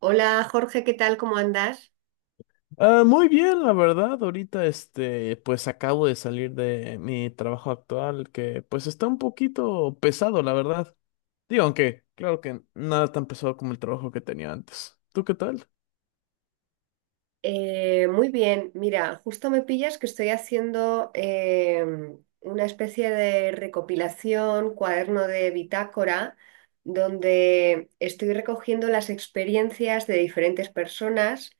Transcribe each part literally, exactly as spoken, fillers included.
Hola Jorge, ¿qué tal? ¿Cómo andas? Ah, muy bien, la verdad. Ahorita, este, pues acabo de salir de mi trabajo actual, que pues está un poquito pesado, la verdad. Digo, aunque claro que nada tan pesado como el trabajo que tenía antes. ¿Tú qué tal? Eh, muy bien, mira, justo me pillas que estoy haciendo em, una especie de recopilación, cuaderno de bitácora, donde estoy recogiendo las experiencias de diferentes personas,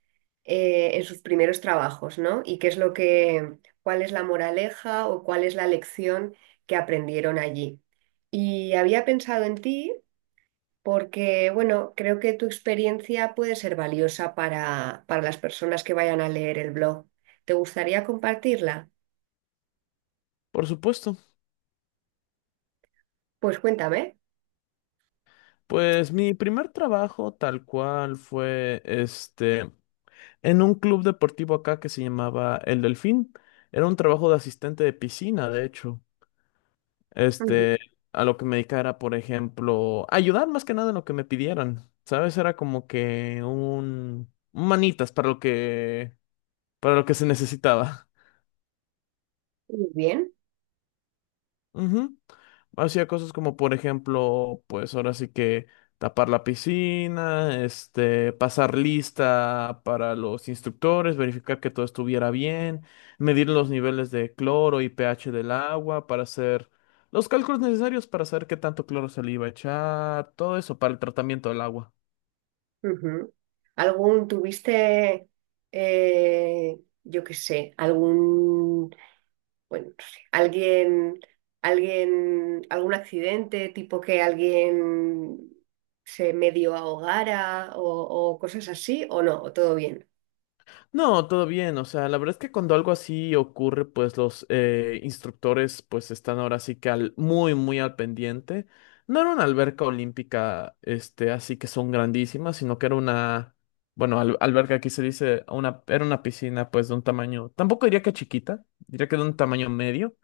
eh, en sus primeros trabajos, ¿no? Y qué es lo que, cuál es la moraleja o cuál es la lección que aprendieron allí. Y había pensado en ti porque, bueno, creo que tu experiencia puede ser valiosa para, para las personas que vayan a leer el blog. ¿Te gustaría compartirla? Por supuesto. Pues cuéntame. Pues mi primer trabajo tal cual fue, este, en un club deportivo acá que se llamaba El Delfín. Era un trabajo de asistente de piscina, de hecho. Ujú. Este, a lo que me dedicara por ejemplo, ayudar más que nada en lo que me pidieran, ¿sabes? Era como que un, un manitas para lo que, para lo que se necesitaba. Muy bien. Ujú. Hacía cosas como, por ejemplo, pues ahora sí que tapar la piscina, este, pasar lista para los instructores, verificar que todo estuviera bien, medir los niveles de cloro y pH del agua para hacer los cálculos necesarios para saber qué tanto cloro se le iba a echar, todo eso para el tratamiento del agua. Ujú. ¿Algún tuviste, eh, yo qué sé, algún, bueno, no sé, alguien, Alguien, algún accidente, tipo que alguien se medio ahogara o, o cosas así, o no? ¿O todo bien? No, todo bien. O sea, la verdad es que cuando algo así ocurre, pues los eh, instructores pues están ahora sí que al, muy, muy al pendiente. No era una alberca olímpica, este, así que son grandísimas, sino que era una, bueno, al- alberca aquí se dice, una, era una piscina pues de un tamaño, tampoco diría que chiquita, diría que de un tamaño medio,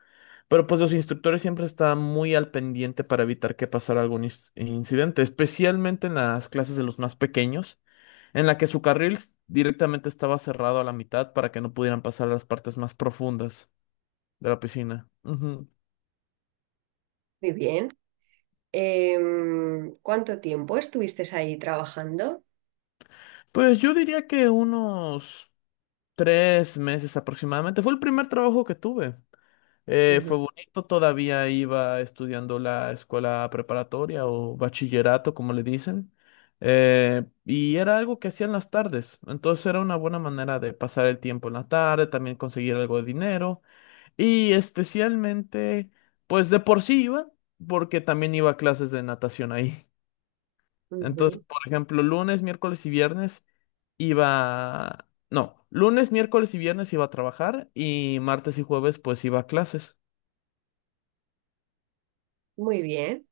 pero pues los instructores siempre están muy al pendiente para evitar que pasara algún inc- incidente, especialmente en las clases de los más pequeños en la que su carril s- directamente estaba cerrado a la mitad para que no pudieran pasar las partes más profundas de la piscina. Ujú. Muy bien. Em, ¿cuánto tiempo estuviste ahí trabajando? Pues yo diría que unos tres meses aproximadamente. Fue el primer trabajo que tuve. Eh, fue Ujú, bonito, todavía iba estudiando la escuela preparatoria o bachillerato, como le dicen. Eh, y era algo que hacía en las tardes, entonces era una buena manera de pasar el tiempo en la tarde, también conseguir algo de dinero. Y especialmente, pues de por sí iba, porque también iba a clases de natación ahí. Entonces, ujú. por ejemplo, lunes, miércoles y viernes iba... No, lunes, miércoles y viernes iba a trabajar y martes y jueves pues iba a clases. Muy bien.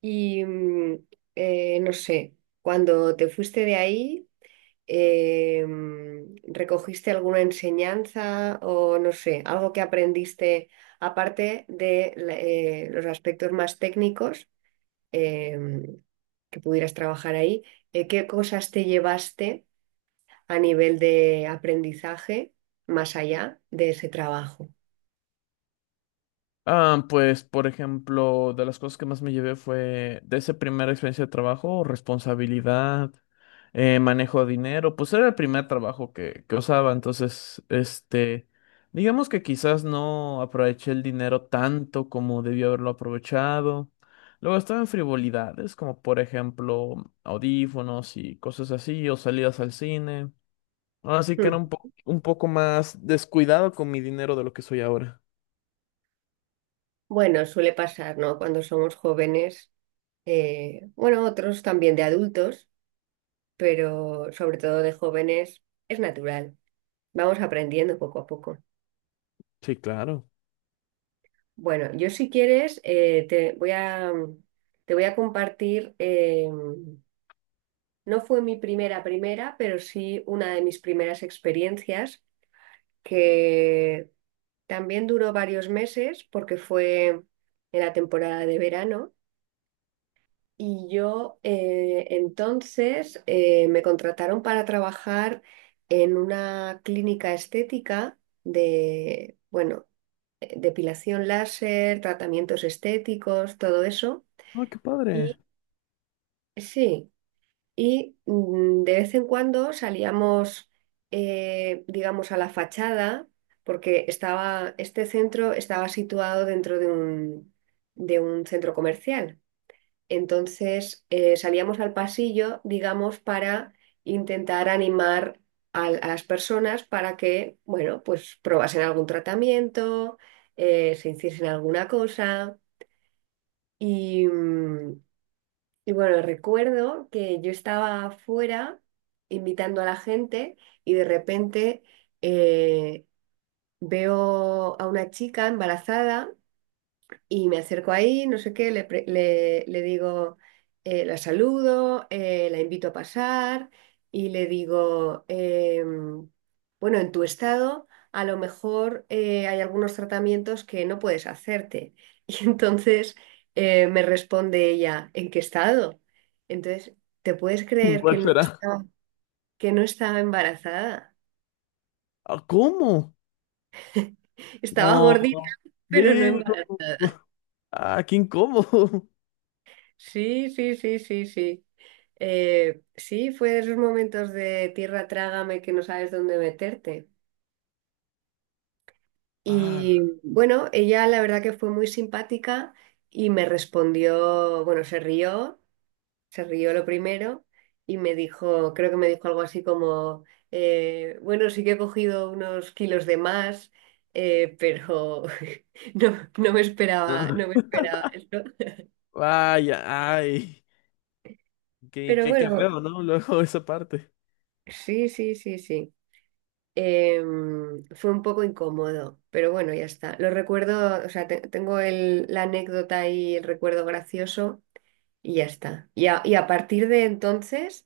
Y mm, eh, no sé, cuando te fuiste de ahí, em, ¿recogiste alguna enseñanza o no sé, algo que aprendiste aparte de la- eh, los aspectos más técnicos em, que pudieras trabajar ahí? Eh, ¿qué cosas te llevaste a nivel de aprendizaje más allá de ese trabajo? Ah, pues, por ejemplo, de las cosas que más me llevé fue de esa primera experiencia de trabajo, responsabilidad, eh, manejo de dinero, pues era el primer trabajo que, que usaba, entonces, este, digamos que quizás no aproveché el dinero tanto como debí haberlo aprovechado. Luego estaba en frivolidades, como por ejemplo audífonos y cosas así, o salidas al cine. Así que era Hmm. un po- un poco más descuidado con mi dinero de lo que soy ahora. Bueno, suele pasar, ¿no? Cuando somos jóvenes, eh, bueno, otros también de adultos, pero sobre todo de jóvenes, es natural. Vamos aprendiendo poco a poco. Sí, claro. Bueno, yo si quieres, eh, te voy a, mm, te voy a compartir, eh, mm, no fue mi primera primera, pero sí una de mis primeras experiencias que también duró varios meses porque fue en la temporada de verano. Y yo, eh, entonces eh, me contrataron para trabajar en una clínica estética de, bueno, eh, depilación láser, tratamientos estéticos, todo eso. Ay, qué padre. Y sí, y mm, de vez en cuando salíamos, eh, digamos, a la fachada, porque estaba, este centro estaba situado dentro de un, de un centro comercial. Entonces, eh, salíamos al pasillo, digamos, para intentar animar a, a las personas para que, bueno, pues probasen algún tratamiento, eh, se hiciesen alguna cosa. Y, mm, y bueno, recuerdo que yo estaba afuera invitando a la gente y de repente eh, veo a una chica embarazada y me acerco ahí, no sé qué, le, pre- le- le digo, eh, la saludo, eh, la invito a pasar y le digo, em, bueno, en tu estado a lo mejor eh, hay algunos tratamientos que no puedes hacerte. Y entonces eh, me responde ella, ¿en qué estado? Entonces, ¿te puedes creer que ¿Cuál no será? estaba, que no estaba embarazada? Ah, ¿cómo? Estaba gordita, No, pero no veo. embarazada. Ah, qué incómodo. Sí, sí, sí, sí, sí. Eh, sí, fue de esos momentos de tierra trágame que no sabes dónde meterte. Ah, Y bueno, ella la verdad que fue muy simpática y me respondió, bueno, se rió, se rió lo primero y me dijo, creo que me dijo algo así como, eh, bueno, sí que he cogido unos kilos de más, eh, pero no, no me esperaba, no. no me esperaba esto. Vaya, ay. Qué, Pero qué, qué bueno, feo, ¿no? Luego esa parte. sí, sí, sí, sí. Em, fue un poco incómodo, pero bueno, ya está. Lo recuerdo, o sea, te- tengo el- la anécdota y el recuerdo gracioso y ya está. Y a, y a partir de entonces,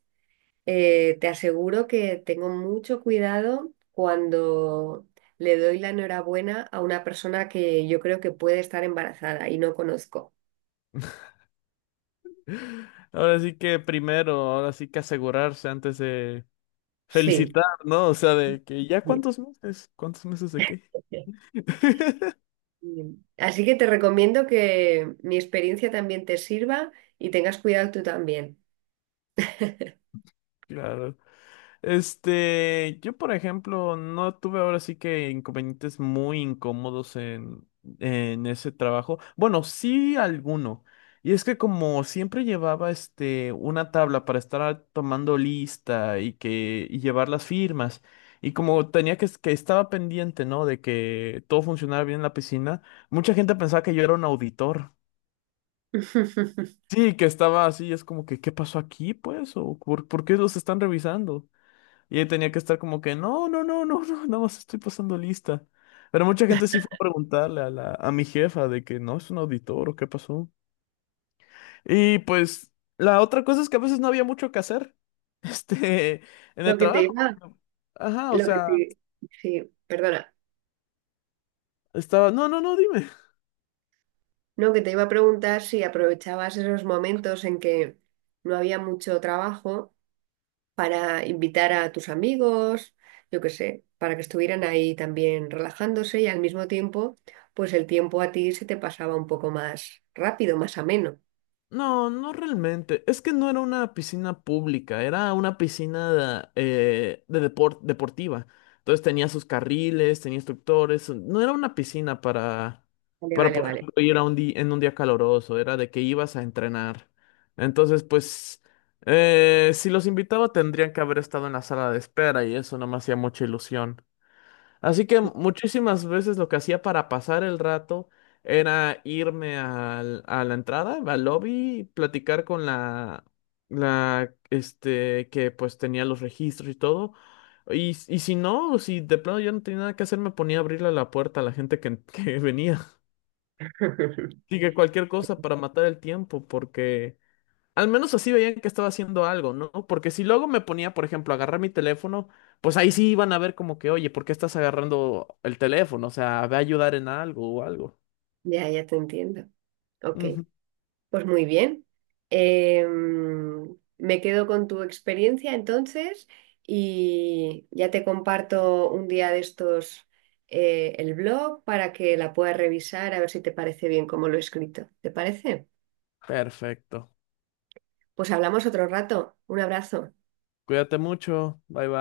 eh, te aseguro que tengo mucho cuidado cuando le doy la enhorabuena a una persona que yo creo que puede estar embarazada y no conozco. Ahora sí que primero, ahora sí que asegurarse antes de Sí, felicitar, ¿no? O sea, de que ya cuántos meses, cuántos meses de qué. sí. Bien. Así que te recomiendo que mi experiencia también te sirva y tengas cuidado tú también. Claro. Este, yo por ejemplo, no tuve ahora sí que inconvenientes muy incómodos en, en ese trabajo. Bueno, sí alguno. Y es que como siempre llevaba este una tabla para estar tomando lista y que y llevar las firmas. Y como tenía que, que estaba pendiente, ¿no? De que todo funcionara bien en la piscina, mucha gente pensaba que yo era un auditor. Sí, que estaba así, es como que, ¿qué pasó aquí, pues? ¿O por, por qué los están revisando? Y él tenía que estar como que, no, no, no, no, no, nada más estoy pasando lista. Pero mucha gente sí fue a preguntarle a la, a mi jefa de que no es un auditor o qué pasó. Y pues la otra cosa es que a veces no había mucho que hacer, este, en Lo el que te trabajo. iba, Ajá, o lo que sea, te, Sí, perdona, estaba, no, no, no, dime. no, que te iba a preguntar si aprovechabas esos momentos en que no había mucho trabajo para invitar a tus amigos, yo qué sé, para que estuvieran ahí también relajándose y al mismo tiempo, pues el tiempo a ti se te pasaba un poco más rápido, más ameno. No, no realmente. Es que no era una piscina pública, era una piscina eh, de depor- deportiva. Entonces tenía sus carriles, tenía instructores. No era una piscina para, Vale, para vale, por vale. ejemplo, ir a un día en un día caloroso. Era de que ibas a entrenar. Entonces, pues, eh, si los invitaba tendrían que haber estado en la sala de espera y eso no me hacía mucha ilusión. Así que muchísimas veces lo que hacía para pasar el rato era irme al- a la entrada, al lobby, y platicar con la, la, este, que pues tenía los registros y todo. Y, y si no, si de plano yo no tenía nada que hacer, me ponía a abrirle la puerta a la gente que, que venía. Así que cualquier cosa para matar el tiempo, porque al menos así veían que estaba haciendo algo, ¿no? Porque si luego me ponía, por ejemplo, a agarrar mi teléfono, pues ahí sí iban a ver como que, oye, ¿por qué estás agarrando el teléfono? O sea, ve a ayudar en algo o algo. Ya, ya te entiendo. Ok. Ujú. Pues muy bien. Em, me quedo con tu experiencia entonces y ya te comparto un día de estos, eh, el blog para que la puedas revisar a ver si te parece bien como lo he escrito. ¿Te parece? Perfecto. Pues hablamos otro rato. Un abrazo. Cuídate mucho. Bye bye.